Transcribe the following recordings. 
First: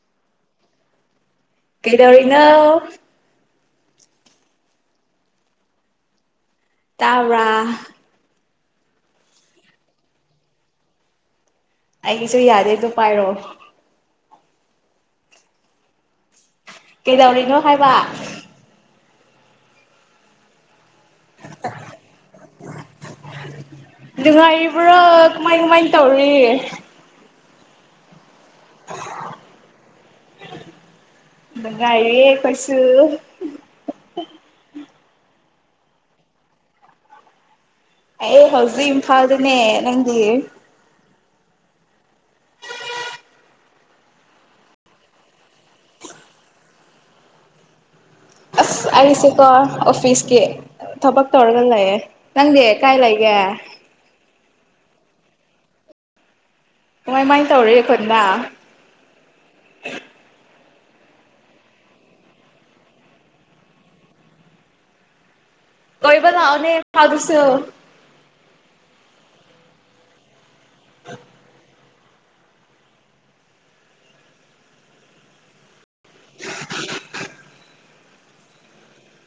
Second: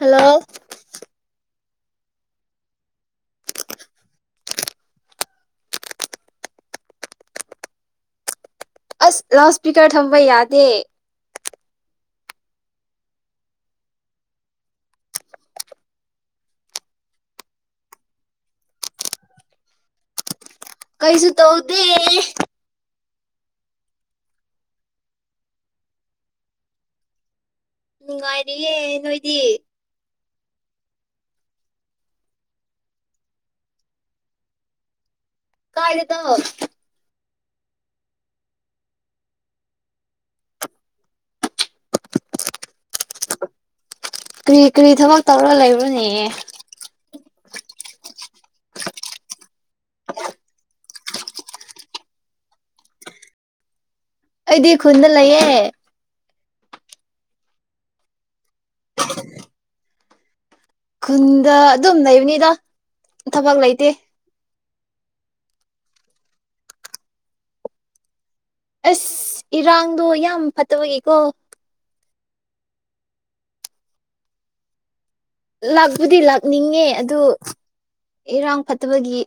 Hello ꯀꯗꯔꯤꯅꯣ ꯇꯥꯕ꯭ꯔꯥ ꯑꯁ ꯂꯥꯎꯠ ꯁꯄꯤꯀꯔ ꯊꯝꯕ ꯌꯥꯗꯦ ꯑꯩꯒꯤꯁꯨ ꯌꯥꯗꯦꯗꯣ ꯄꯥꯏꯔꯛꯑꯣ ꯀꯩꯗꯧꯔꯤꯅꯣ ꯍꯥꯏꯕ ꯀꯩꯁꯨ ꯇꯧꯗꯦ ꯅꯨꯡꯉꯥꯏꯔꯤꯕ꯭ꯔꯥ ꯀꯃꯥꯏ ꯀꯃꯥꯏꯅ ꯇꯧꯔꯤ ꯎꯝ ꯔꯤꯌꯦꯦ ꯅꯣꯏꯗꯤ ꯏ ꯀꯏꯦ ꯀꯁ ꯀꯥꯏꯗꯇ ꯑꯩ ꯍꯧꯖꯤꯛ ꯏꯝꯐꯥꯜꯗꯅꯦ ꯅꯪꯗꯤ ꯀꯔꯤ ꯀꯔꯤ ꯊꯕꯛ ꯇꯧꯔ ꯂꯩꯕ꯭ꯔꯣꯅꯦ ꯑꯩꯁꯦꯀꯣ ꯑꯣꯐꯤꯁꯀꯤ ꯊꯕꯛ ꯇꯧꯔꯒ ꯂꯩꯌꯦ ꯅꯪꯗꯤ ꯀꯥꯏ ꯂꯩꯒꯦ ꯑꯩꯗꯤ ꯈꯨꯟꯗ ꯂꯩꯌꯦꯦ ꯀꯃꯥꯏꯃꯥꯏꯅ ꯇꯧꯔꯤꯦ ꯑꯩꯣꯏꯅ [inaudible] [inaudible] ꯈꯨꯟꯗ ꯑꯗꯨꯝ ꯂꯩꯕꯅꯤꯗ ꯊꯕꯛ ꯂꯩꯇꯦ ꯀꯕ ꯊꯥꯎꯅꯦ ꯊꯥꯎꯗꯨꯁꯨ ꯑꯁ ꯏꯔꯥꯡꯗꯣ ꯌꯥꯝ ꯐ ꯠꯇꯕ ꯀꯦꯀꯣ ꯂ ꯕꯨꯗꯤ ꯂꯥꯛꯅꯤꯡꯉꯦ ꯑꯗꯨ ꯏꯔꯥꯡ ꯐꯠꯇꯕꯒꯤ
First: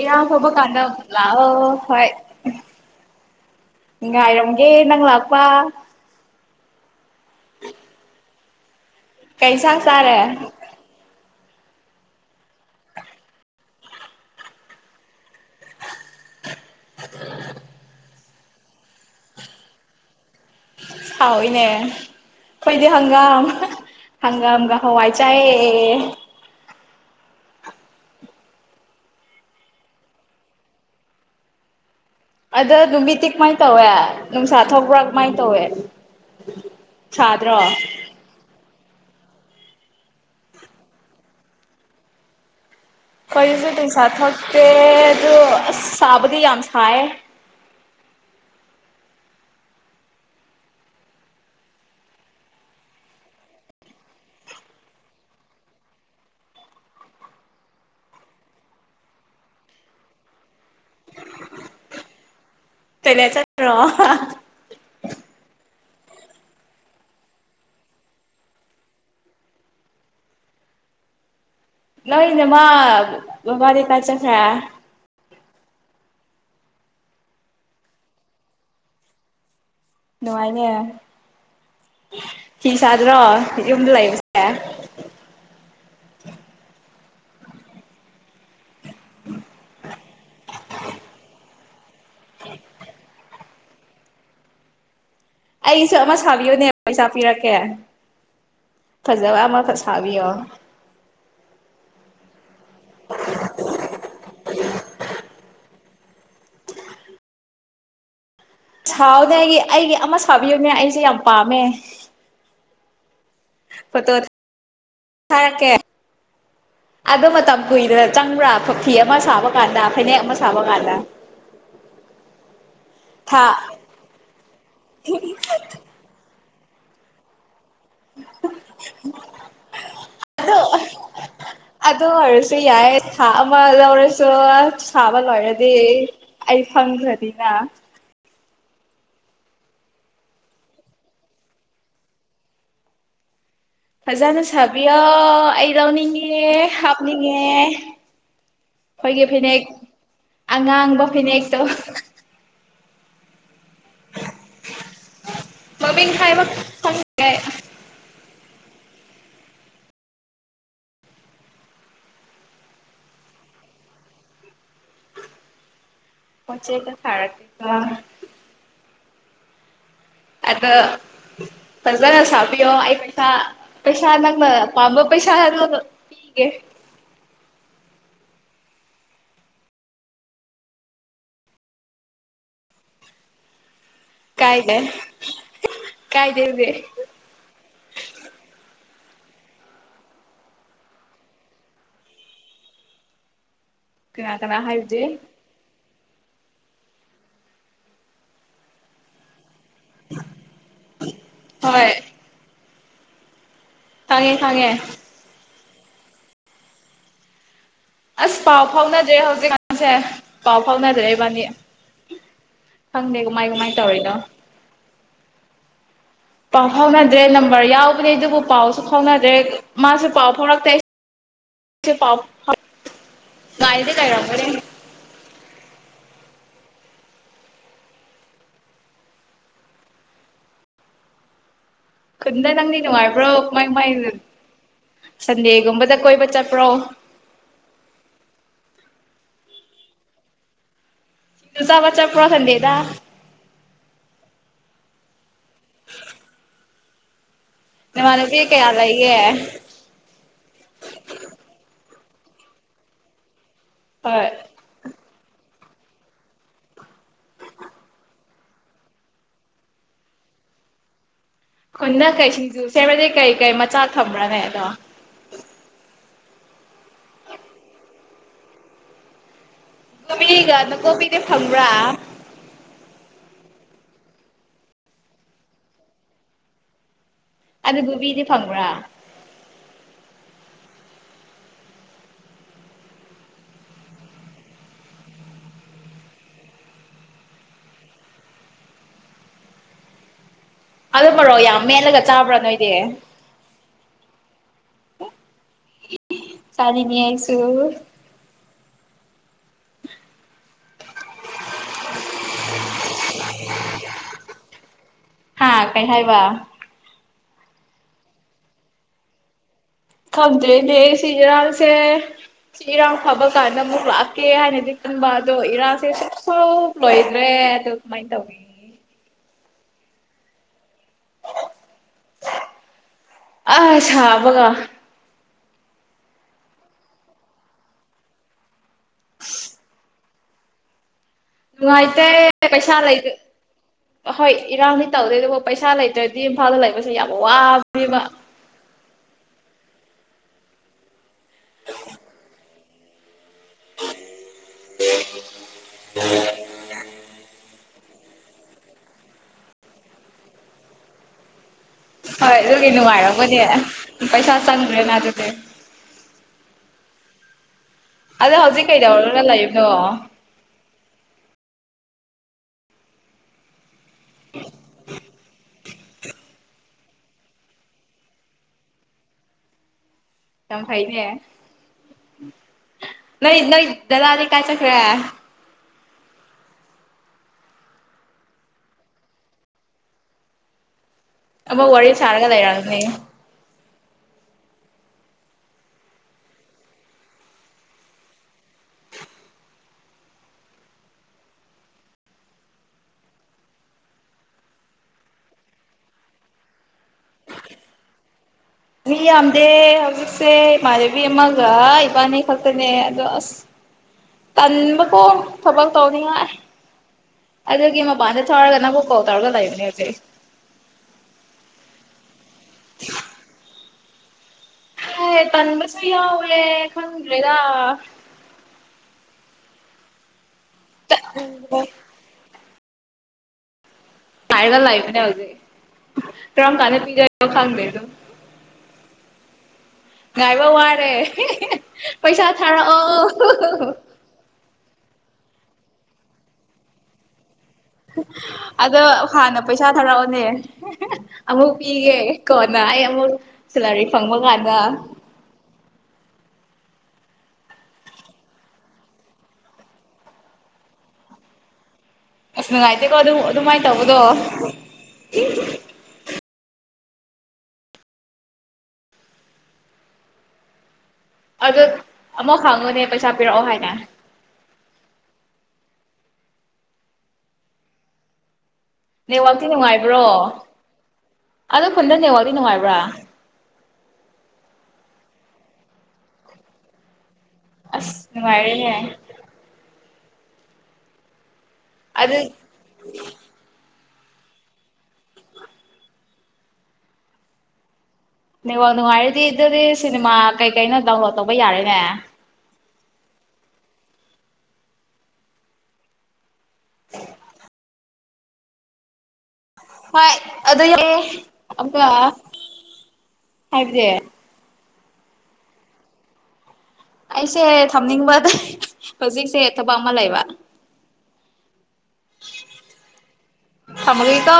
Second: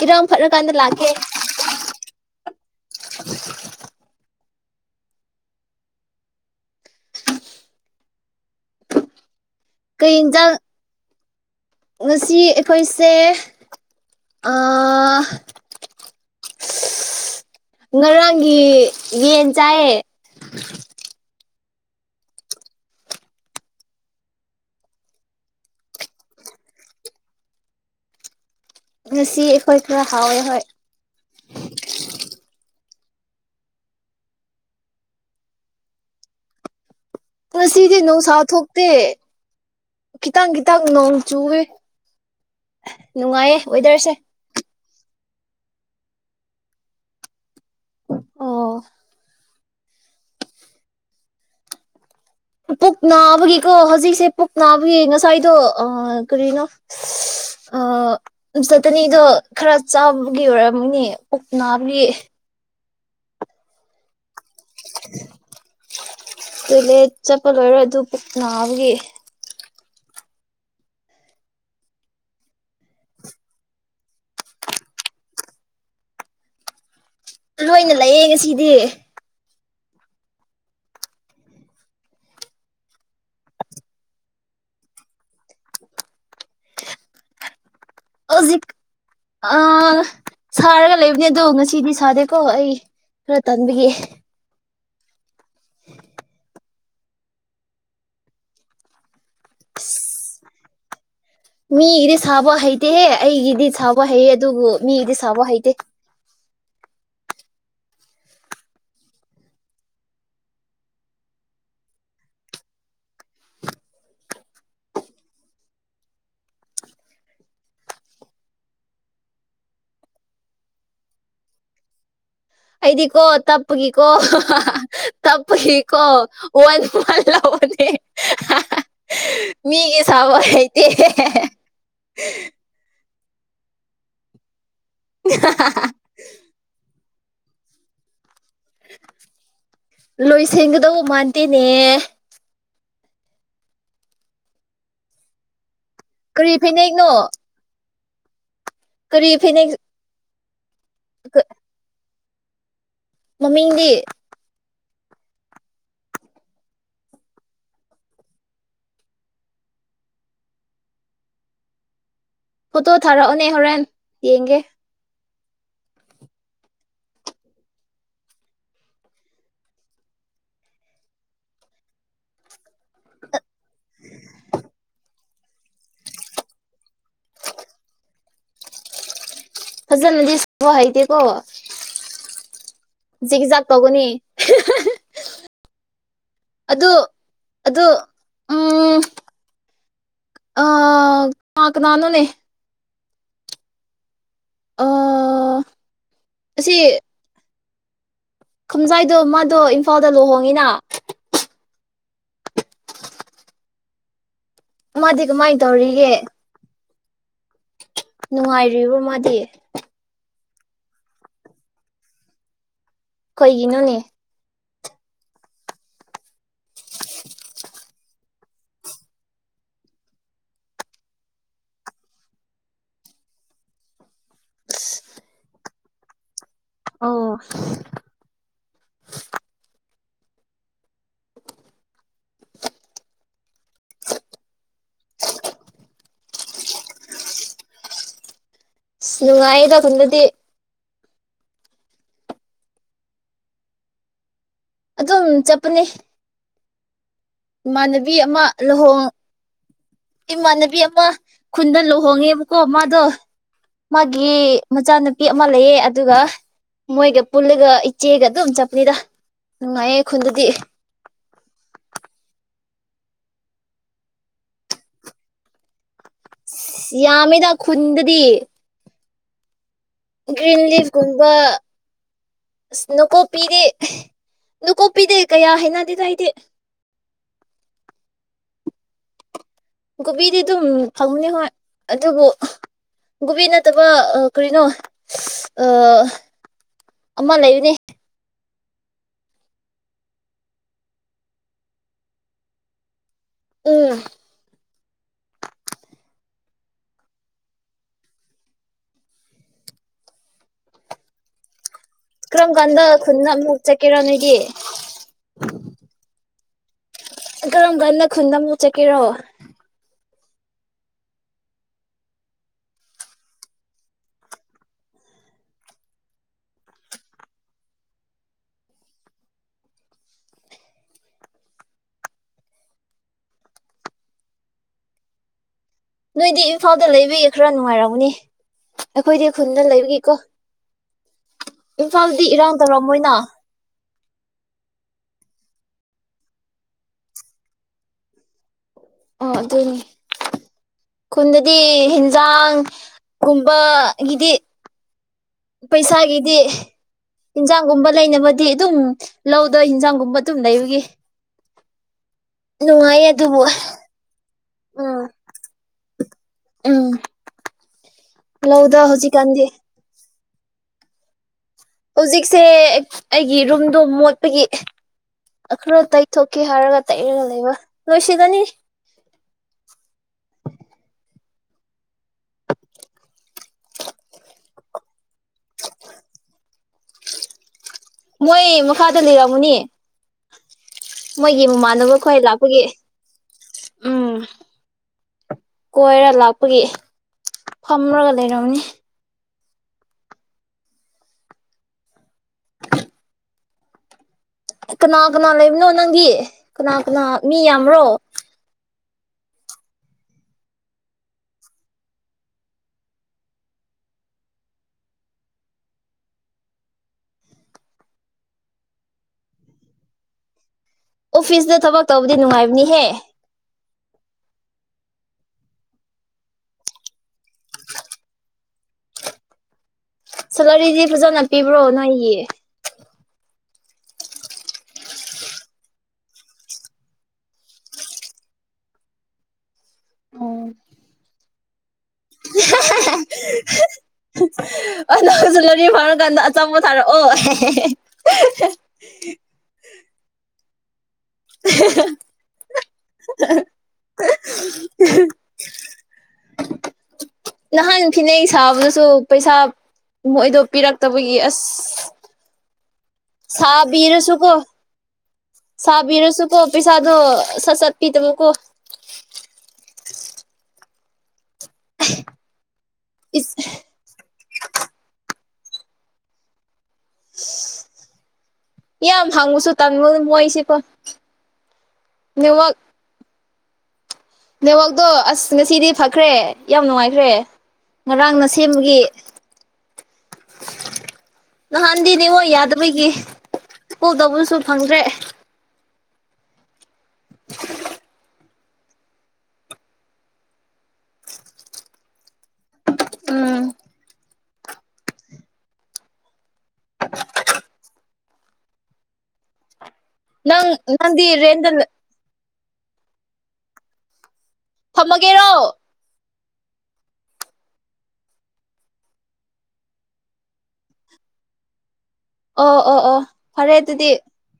ꯏꯔ ꯏꯔꯥꯡ ꯍꯕ ꯐꯠꯂꯀꯥꯟꯗ ꯀꯗ ꯂꯥꯛꯀꯦ ꯍ ꯏꯉꯥꯏꯔꯝ ꯑꯦ ꯅꯪ ꯂꯥꯛꯄꯥ ꯀꯩꯁꯥꯡ ꯀꯩ ꯆꯥꯔꯦ ꯌꯦꯟꯖꯥꯡ ꯉꯁꯤ ꯑꯩꯈꯣꯏꯁꯦ ꯑ ꯉꯔꯥꯡꯒꯤ ꯌꯦꯟ ꯆꯥꯏꯌꯦ ꯍꯏꯅꯦ ꯑꯩꯣꯏꯗꯤ ꯍꯪꯒꯥꯝ ꯍꯪꯒꯥꯝꯒ ꯍꯋꯥꯏ ꯆꯥꯏꯑ ꯉꯁꯤ ꯑꯩꯈꯣꯏ ꯈꯔ ꯍꯥꯎꯋꯦ ꯍꯣꯏ ꯑꯗ ꯅꯨꯃꯤꯠꯇꯤ ꯀꯃꯥꯏꯅ ꯇꯧꯋꯦ ꯅꯨꯡꯁꯥ ꯊꯣꯛꯄ꯭ꯔꯥ ꯀꯃꯥꯏꯅ ꯇꯧꯋꯦ ꯁꯥꯗ꯭ꯔꯣ ꯁꯤꯗꯦ ꯅꯣ ꯁꯥꯊ ꯇ ꯀꯈꯤꯇꯪ ꯈꯤꯇꯪ ꯅꯣꯡ ꯆꯨꯦ ꯀꯩꯁꯦꯠꯇ ꯁꯥ ꯍꯛꯇ ꯑꯗꯨ ꯁꯥꯕꯗꯤ ꯑꯟꯁꯥ ꯑꯣ ꯄꯨꯛ ꯅꯥꯕꯒꯤꯀꯣ ꯍꯧꯖꯤꯛꯁꯦ ꯄꯨꯛ ꯅꯥꯕꯒꯤ ꯉꯁꯥꯏꯗꯣ ꯀꯔꯤꯅꯣ ꯆꯠꯇꯅꯤꯗꯣ ꯈꯔ ꯆꯥꯕꯒꯤ ꯑꯣꯏꯔꯝꯃꯤꯅꯦ ꯄꯨꯛ ꯅꯥꯕꯒꯤ ꯆꯩꯅ ꯆ꯭ꯔꯣ ꯇꯨꯂꯦ ꯆꯠꯄ ꯂꯣꯏꯔꯣꯏ ꯑꯗꯨ ꯄꯨ ꯕꯒꯤ ꯅꯣꯏꯣꯏꯅꯦꯃ ꯃ ꯃꯥꯔꯦ ꯀꯥ ꯆ ꯈ ꯂꯣꯏꯅ ꯂꯩꯌꯦ ꯉꯁꯤꯗꯤ ꯅꯨꯡꯉꯥꯏꯅꯦꯤꯁ ꯣ ꯌꯨꯝꯗ ꯂꯩꯕꯦ ꯑꯦ ꯍꯧꯖꯤꯛ ꯑ ꯁꯔꯒ ꯂꯩꯕꯅꯤꯡ ꯑꯗꯨꯅ ꯁꯤꯤꯕꯤꯤ ꯊꯗꯦꯀꯣ ꯑꯩ ꯈꯔ ꯇꯥꯟꯕꯤꯒꯦ ꯑꯩꯁꯨꯁꯕꯤꯣꯅꯦ ꯄꯩꯁꯥ ꯄꯤꯔꯛꯀꯦ ꯐꯖꯕ ꯑꯃ ꯁꯥꯕꯤꯌꯣ ꯃꯤꯒꯤꯗꯤ ꯁꯥꯕ ꯍꯩꯇꯦꯍꯦ ꯑꯩꯒꯤꯗꯤ ꯁꯥꯕ ꯍꯩꯑ ꯑꯗꯨꯕꯨ ꯃꯤ ꯏꯗꯤ ꯁꯕ ꯍꯥꯏꯗꯦ ꯁꯥꯎꯎꯅꯦ ꯑꯩꯒꯤ ꯑꯩꯒꯤ ꯑꯃ ꯁꯥꯕꯤꯌꯨꯅꯦ ꯑꯩꯁꯦ ꯌꯥꯝ ꯄꯥꯝꯃꯦ ꯐꯣꯇꯣ ꯊꯔꯛꯀꯦ ꯑꯗꯣ ꯃꯇꯝ ꯀꯨꯏꯅ ꯆꯪꯕ꯭ꯔꯥ ꯐꯐꯤ ꯑꯃ ꯁꯥꯕ ꯀꯥꯟꯗ ꯐꯅꯦꯛ ꯑꯃ ꯁꯥꯕ ꯀꯥꯟꯗ ꯑꯩꯗꯤ ꯀꯣ ꯊꯥ ꯇꯞꯒꯤ ꯀꯣ ꯇꯞꯒꯤ ꯀꯣ ꯋꯥꯂ ꯃꯤ ꯀ ꯁꯥꯕ ꯍꯥꯏꯩꯇ ꯍ ꯑꯃ ꯧꯔꯦꯁꯨ ꯁꯥꯥꯕ ꯂꯣꯏꯔꯗꯤꯦ ꯑꯩ ꯐꯪꯈ꯭ꯔꯗꯤꯦ ꯑꯅ ꯂꯣꯏꯁꯟꯒꯗꯧ ꯃꯥꯟꯇꯦꯅꯦ ꯐꯖꯥꯅ ꯁꯥꯕꯤꯌ ꯑꯩ ꯗꯧꯅꯤꯡꯒꯦ ꯀꯔꯤ ꯐꯅꯦꯛꯅꯣ ꯍꯥꯞꯅꯤꯡꯉ ꯐꯣꯏꯒꯦ ꯀꯔꯤ ꯐꯅꯦꯦꯛ ꯐꯅꯦꯛ ꯉꯥꯡꯕ ꯐꯅꯦꯛꯇꯣ ꯃꯃꯤꯡꯗꯤ ꯃꯃꯤꯤꯟ ꯈꯕ ꯐꯣꯇꯣ ꯊꯥꯔꯛꯑꯣꯅꯦ ꯍꯣꯔꯦꯟ ꯌꯦꯡꯒꯦ ꯍꯆꯦꯗ ꯐꯔ ꯀ ꯑꯗ ꯐꯖꯒ ꯁꯥ ꯣ ꯑꯩ ꯄꯩꯁꯥ ꯄꯩꯁꯥ ꯅꯪꯅ ꯄꯥꯝꯕ ꯄꯩꯁ ꯑꯗꯨꯣ ꯍꯤꯦ ꯐꯖꯅꯗꯤꯕ ꯍꯥꯏꯗꯤꯦꯀꯣꯖ ꯇꯧꯒꯅꯤ ꯀꯥꯏꯗꯦ ꯀꯥꯏꯗꯦꯗꯤ ꯑꯗꯨ ꯑꯗꯨ ꯎꯝ ꯑ ꯀꯥ ꯀꯅꯥꯅꯣꯅꯦ ꯀꯅꯥ ꯀꯅꯥ ꯍꯥꯏꯗꯤꯦ ꯑꯁꯤꯁ ꯈꯝꯖꯥꯏꯗꯣ ꯃ ꯑꯗꯣ ꯏꯝꯐꯥꯜꯗ ꯂꯨꯍꯣꯡꯉꯤꯅ ꯍꯣꯏ ꯍꯥꯏꯌꯦ ꯃꯗꯤꯒ ꯃꯥꯥꯏ ꯇꯧꯔꯤꯒꯦ ꯑꯁ ꯄꯥꯎ ꯅꯨꯡꯉꯥꯏꯔꯤꯕ꯭ꯔꯣ ꯐꯥꯎꯅꯗ꯭ꯔꯦ ꯃꯥꯗꯤ ꯍꯧꯖꯤꯛꯀꯥꯟꯁꯦ ꯄꯥꯎ ꯐꯥꯎꯅꯗ꯭ꯔꯦ ꯏꯕꯥꯅꯤ ꯈꯪꯗꯦ ꯀꯃꯥꯏ ꯀꯃꯥꯏ ꯀꯩꯒꯤꯅꯣꯅꯦ ꯇꯧꯔꯤꯅꯣ ꯄꯥꯎ ꯐꯥꯎꯅꯗ꯭ꯔꯦ ꯅꯝꯕꯔ ꯌꯥꯎꯕꯅꯦ ꯑꯗꯨꯕꯨ ꯄꯥꯎꯁꯨ ꯐꯥꯎꯅꯗ꯭ꯔꯦ ꯃꯥꯁꯨ ꯄꯥꯎ ꯐꯥꯎꯔꯛꯇꯦꯥꯎ ꯉꯥꯏꯗꯤ ꯀꯩꯔꯝꯒꯅꯤ ꯑꯣ ꯈꯨꯟꯗ ꯅꯪꯗꯤ ꯅꯨꯡꯉꯥꯏꯕ꯭ꯔꯣ ꯀꯃꯥꯏ ꯀꯃꯥꯏ ꯁꯟꯗꯦꯒꯨꯝꯕꯗ ꯀꯣꯏꯕ ꯆꯠꯄ꯭ꯔꯣ ꯑ ꯅꯨꯡꯉꯥꯏꯌꯦꯗ ꯈꯄꯟꯗꯗꯤ ꯁꯤꯡꯖꯨ ꯆꯥꯕ ꯆꯠꯄ꯭ꯔꯣ ꯁꯟꯗꯦꯗ [inaudible] ꯆꯠꯄꯅꯤ꯫ ꯏꯃꯥꯟꯅꯕꯤ ꯅꯃꯥꯟꯅꯕꯤ ꯑꯃ ꯀꯌꯥ ꯂꯨꯍꯣꯡ ꯂꯩꯒꯦ ꯏꯃꯥꯟꯅꯕꯤ ꯑꯃ ꯈꯨꯟꯗꯨ ꯍꯣꯡꯉꯦꯕꯀꯣ ꯃꯗꯣ ꯍꯣꯏ ꯃꯥꯒꯤ ꯃꯆꯥꯅꯨꯄꯤ ꯃꯥ ꯂꯩꯌꯦꯦ ꯑꯗꯨꯒ ꯃꯣꯏꯒ ꯄꯨꯜꯂꯒ ꯏꯆꯦꯒ ꯑꯗꯨꯝ ꯆꯞꯄꯅꯤꯗ ꯅꯨꯡꯉꯥꯏꯌꯦ ꯈꯨꯟꯗꯗꯤ꯫ ꯈꯨꯟꯅ ꯀꯩ [unintelligible] ꯀꯩ ꯀꯩ ꯃꯆꯥꯛ ꯊꯝꯕ꯭ꯔꯅꯦ ꯑꯗꯣ ꯌꯥꯃꯤꯗꯥ ꯈꯨꯟꯗꯗꯤ꯫ ꯀꯣꯕꯤꯒ ꯒ꯭ꯔꯤꯟ ꯅꯥꯀꯨꯞꯄꯤꯗꯤ ꯂꯤꯐꯒꯨꯝꯕ ꯐꯪꯕ꯭ꯔꯥ ꯁ꯭ꯅꯣꯀꯣꯞ ꯄꯤꯗꯦ ꯅꯀꯣꯛ ꯄꯤꯗꯦ ꯀꯌꯥ ꯍꯥꯏꯅꯗꯦ ꯑꯩꯗꯤ꯫ ꯑꯗꯨ ꯒꯣꯕꯤꯗꯤ ꯐꯪꯕ꯭ꯔꯥ? ꯀꯣꯕꯤꯗꯤ ꯑꯗꯨꯝ ꯐꯪꯉꯨꯅꯤ ꯍꯣꯏ ꯑꯗꯨꯕꯨ ꯒꯣꯕꯤ ꯅꯠꯇꯕ ꯀꯔꯤꯅꯣ ꯑꯃ ꯂꯩꯕꯅꯦ꯫ ꯑꯗꯨ ꯃꯔꯣ ꯌꯥꯝ ꯃꯦꯠꯂꯒ ꯆꯥꯕ꯭ꯔꯥ ꯅꯣꯏꯗꯤ? ꯎꯝ꯫ ꯆꯥ ꯅꯤꯉꯥ ꯑꯩ꯫ [inaudible] ꯀꯔꯝ ꯀꯥꯟꯗ ꯈꯨꯟꯗ ꯑꯃꯨꯛ ꯆꯠꯀꯦꯔꯣ ꯅꯣꯏꯗꯤ꯫ ꯍꯥꯥ ꯀꯩ ꯍꯥꯏꯕ? ꯀꯔꯝ ꯀꯥꯟꯗ ꯈꯨꯟꯗ ꯑꯃꯨꯛ ꯆꯠꯀꯦꯔꯣ? ꯈꯪꯗ꯭ꯔꯦꯅꯦ ꯁꯤ ꯏꯔꯥꯡꯁꯦ ꯁꯤ ꯏꯔꯥꯡ ꯐꯕ ꯀꯥꯟꯗ ꯑꯃꯨꯛ ꯂꯥꯛꯀꯦ ꯍꯥꯏꯅꯗꯤ ꯈꯟꯕ ꯑꯗꯣ ꯏꯔꯥꯡꯁꯦ ꯁꯨꯝ ꯂꯣꯏꯗ꯭ꯔꯦ ꯑꯗꯣ ꯀꯃꯥꯏꯅ ꯇꯧꯏ꯫ ꯑ ꯁꯥꯥꯕꯒ ꯅꯣꯏꯗꯤ ꯏꯝꯐꯥꯜꯗ ꯂꯩꯕꯤꯌꯦ ꯈꯔ ꯅꯨꯡꯉꯥꯏꯔꯎꯅꯦ ꯑꯩꯈꯣꯏꯗꯤ ꯈꯨꯟꯗ ꯂꯩꯕꯀꯣ ꯅꯨꯡꯉꯥꯏꯇꯦ ꯄꯩꯁꯥ ꯂꯩꯗ ꯑꯍꯣꯏ ꯏꯔꯥꯡꯗꯤ ꯇꯧꯗꯣꯏ ꯑꯗꯨ ꯄꯩꯁꯥ ꯂꯩꯇ꯭ꯔꯗꯤ ꯏꯝꯐꯥꯜꯗ ꯂꯩꯕꯁꯦ ꯌꯥꯝ ꯋꯥꯕꯅꯦꯕ꯫ ꯑꯣ ꯑꯗꯨꯅꯤ꯫ ꯈꯨꯟꯗꯗꯤ ꯍꯟꯖꯥꯡ ꯒꯨꯝꯕ ꯍꯤꯗꯤ ꯄꯩꯁꯥꯒꯤꯗꯤ ꯏꯟꯖꯥꯡꯒꯨꯝꯕ ꯂꯩꯅꯕꯗꯤ ꯑꯗꯨꯝ ꯂꯧꯗ ꯍꯟꯖꯥꯡꯒꯨꯝꯕ ꯑꯗꯨꯝ ꯂꯩꯕꯒꯤ ꯍꯣꯏ ꯑꯗꯨꯒꯤ ꯅꯨꯪꯉꯥꯏ ꯅꯨꯡꯉꯥꯏꯌꯦ ꯔꯝꯒꯅꯤ ꯑꯗꯨꯕꯨ ꯄꯩꯁꯥ ꯆꯪꯅ꯭ꯔꯦ ꯅ ꯎꯝ ꯑꯗꯨꯗꯤ꯫ ꯎꯝ꯫ ꯑꯗꯣ ꯍꯧꯖꯤꯛ ꯂꯧꯗ ꯀꯩꯗꯔꯒ ꯍꯧꯖꯤꯛꯀꯥꯟꯗꯤ ꯂꯩꯕꯅ? ꯍꯧꯖꯤꯛꯁꯦ ꯑꯩꯒꯤ ꯔꯨꯝ ꯑꯗꯨ ꯃꯣꯠꯄꯥꯒꯤ ꯈꯔ ꯇꯩꯊꯣꯛꯀꯦ ꯍꯥꯏꯔꯒ ꯇꯩꯔꯒ ꯂꯩꯕ ꯂꯣꯏꯁꯤꯜꯂꯅꯤ꯫ ꯌꯥꯝ ꯐꯩꯅꯦ꯫ ꯅ ꯅꯣꯏ ꯗꯥꯗ ꯗꯤ ꯀꯥꯏ ꯆꯠꯈꯔ꯭ꯦ? ꯃꯣꯏ ꯃꯈꯥꯗ ꯂꯩꯔꯝꯃꯨꯅꯤ꯫ ꯃꯣꯏꯒꯤ ꯑꯃ ꯃꯃꯥꯟꯅꯕ ꯋꯥꯔꯤ ꯈ꯭ꯋꯥꯏ ꯁꯥꯔꯒ ꯂꯥꯛꯄꯒꯤ ꯂꯩꯔꯝꯅꯤ ꯎꯝ ꯀꯣꯏꯔ ꯂꯥꯛꯄꯒꯤ ꯐꯝꯂꯒ ꯂꯩꯔꯝꯅꯤ ꯀꯅꯥ ꯀꯅꯥ ꯂꯩꯕꯅꯣ ꯅꯪꯒꯤ ꯀꯅꯥ ꯀꯅꯥ ꯃꯤ ꯌꯥꯝ꯭ꯔꯣ ꯃꯤ ꯌꯥꯝꯗꯦ ꯍꯧꯖꯤꯛꯁꯦ ꯏꯃꯥꯟꯅꯕꯤ ꯑꯃꯒ ꯏꯕꯥꯅꯤ ꯈꯛꯇꯅꯦ ꯑꯗꯣ ꯑꯁ ꯇꯟꯕꯀꯣ ꯊꯕꯛ ꯇꯧꯅꯤꯉꯥꯏ ꯑꯗꯨꯒꯤ ꯃꯄꯥꯟꯗ ꯊꯧꯔꯒ ꯅꯪꯕꯨ ꯀꯣꯜ ꯇꯧꯔꯒ ꯂꯩꯕꯅꯦ ꯍꯧꯖꯤꯛ ꯑꯣꯐꯤꯁꯇ ꯊꯕꯛ ꯇꯧꯕꯗꯤ ꯅꯨꯡꯉꯥꯏꯕꯅꯤꯍꯦ ꯑꯦ ꯇꯟꯕꯁꯨ ꯌꯥꯎꯋꯦ ꯈꯪꯗ꯭ꯔꯦꯗ ꯁꯦꯂꯔꯤꯗꯤ ꯐꯖꯅ ꯆꯠꯅꯤꯡꯕ ꯄꯤꯕ꯭ꯔꯣ ꯅꯣꯏꯒꯤ ꯇꯔꯒ ꯂꯥꯏꯕꯅꯦ ꯍꯧꯖꯤꯦ ꯀꯔꯝ ꯀꯥꯟ ꯄꯤꯖ ꯐꯪ ꯂꯩꯅꯨ ꯉꯥꯏꯕ ꯋꯥꯔꯦ ꯍ ꯑ ꯀꯔꯤ ꯐꯔ ꯀꯥꯟꯗ ꯑꯆꯝꯕ ꯊꯥꯔꯛꯑꯣ ꯑꯗꯣ ꯍꯥꯟꯅ ꯄꯩꯁꯥ ꯊꯥꯔꯛꯑꯣꯅꯦ INAUDIBLE ꯑꯃꯨꯛ ꯄꯤꯒꯦ ꯀꯣꯟꯅ ꯑꯩ ꯑꯃꯨꯛ ꯁꯦꯂꯔꯤ ꯐꯪꯕ ꯀꯥꯟꯗ ꯅꯍꯥꯟ ꯐꯤꯅꯩ ꯁꯥꯕꯗꯁꯨ ꯄꯩꯁꯥ ꯃꯣꯏꯗꯣ ꯄꯤꯔꯛꯇꯕꯒꯤ ꯑꯁ ꯑꯁ ꯅꯨꯡꯉꯥꯏꯇꯦꯀꯣ ꯑꯗꯨ ꯑꯗꯨꯃꯥꯏꯅ ꯇꯧꯕꯗꯣ ꯁꯥꯕꯤꯔꯁꯨꯀꯣ ꯀꯣ ꯄꯁꯥꯗꯣ ꯁꯁꯛ ꯄꯤ ꯇꯕ ꯀꯣ ꯑꯗꯨ ꯑꯃꯥꯎ ꯈꯥꯡꯉꯨꯅꯦ ꯄꯩꯁꯥ ꯏꯁ ꯄꯤꯔꯛꯑꯣ ꯍꯥꯏꯅ INAUDIBLE ꯅꯦꯋꯥꯛꯇꯤ ꯅꯨꯡꯉꯥꯏꯕ꯭ꯔꯣ ꯑꯗꯣ ꯈꯨꯟꯗ ꯅꯦꯠꯋꯥꯛꯇꯤ ꯅꯨꯡꯉꯥꯏꯕ꯭ꯔꯥ ꯅꯦꯠꯋꯥꯛꯛꯇꯣ ꯑꯁ ꯉꯁꯤꯗꯤ ꯐꯈ꯭ꯔꯦ ꯌꯥꯝ ꯅꯨꯡꯉꯥꯏꯈ꯭ꯔꯦ ꯑꯁ ꯉꯔꯥꯡꯅ ꯅꯨꯡꯉꯥꯏꯔꯦꯅꯦ ꯁꯦꯝꯕꯒꯤ ꯑꯗꯨ ꯅꯍꯥꯟꯗꯅꯤꯉꯣ ꯌꯥꯗꯕꯒꯤ ꯄꯨꯗꯧꯕꯁꯨ ꯐꯪꯗ꯭ꯔꯦ [inaudible] ꯅꯦꯠꯋꯥꯛ ꯅꯨꯡꯉꯥꯏꯔꯗꯤ ꯑꯗꯨꯗꯤ ꯁꯤꯅꯦꯃꯥ ꯀꯩ ꯀꯩꯅꯣ ꯗꯥꯎꯟꯂꯣꯗ ꯇꯧꯕ ꯌꯥꯔꯦꯅꯦ꯫ ꯎꯝ [inaudible] ꯍꯣꯏ ꯅꯪ ꯑꯗꯨ ꯅꯪꯗꯤ ꯔꯦꯟꯗ ꯑꯗꯒ꯫ ꯍꯥꯏꯗꯤ꯫ ꯊꯝꯃꯒꯦꯔꯣ ꯑꯩꯁꯦ ꯊꯝꯅꯤꯡꯕꯗ ꯍꯧꯖꯤꯛꯁꯦ ꯊꯕꯛ ꯑꯃ ꯂꯩꯕ꯫ ꯑꯣ ꯑꯣ ꯑꯣ ꯐꯔꯦ ꯑꯗꯨꯗꯤ꯫ ꯊꯝꯃꯒꯦꯀꯣ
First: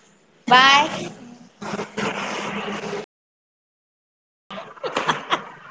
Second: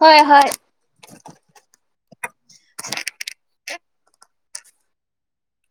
ꯍꯣꯏ ꯍꯣꯏ ꯕꯥꯏ [inaudible]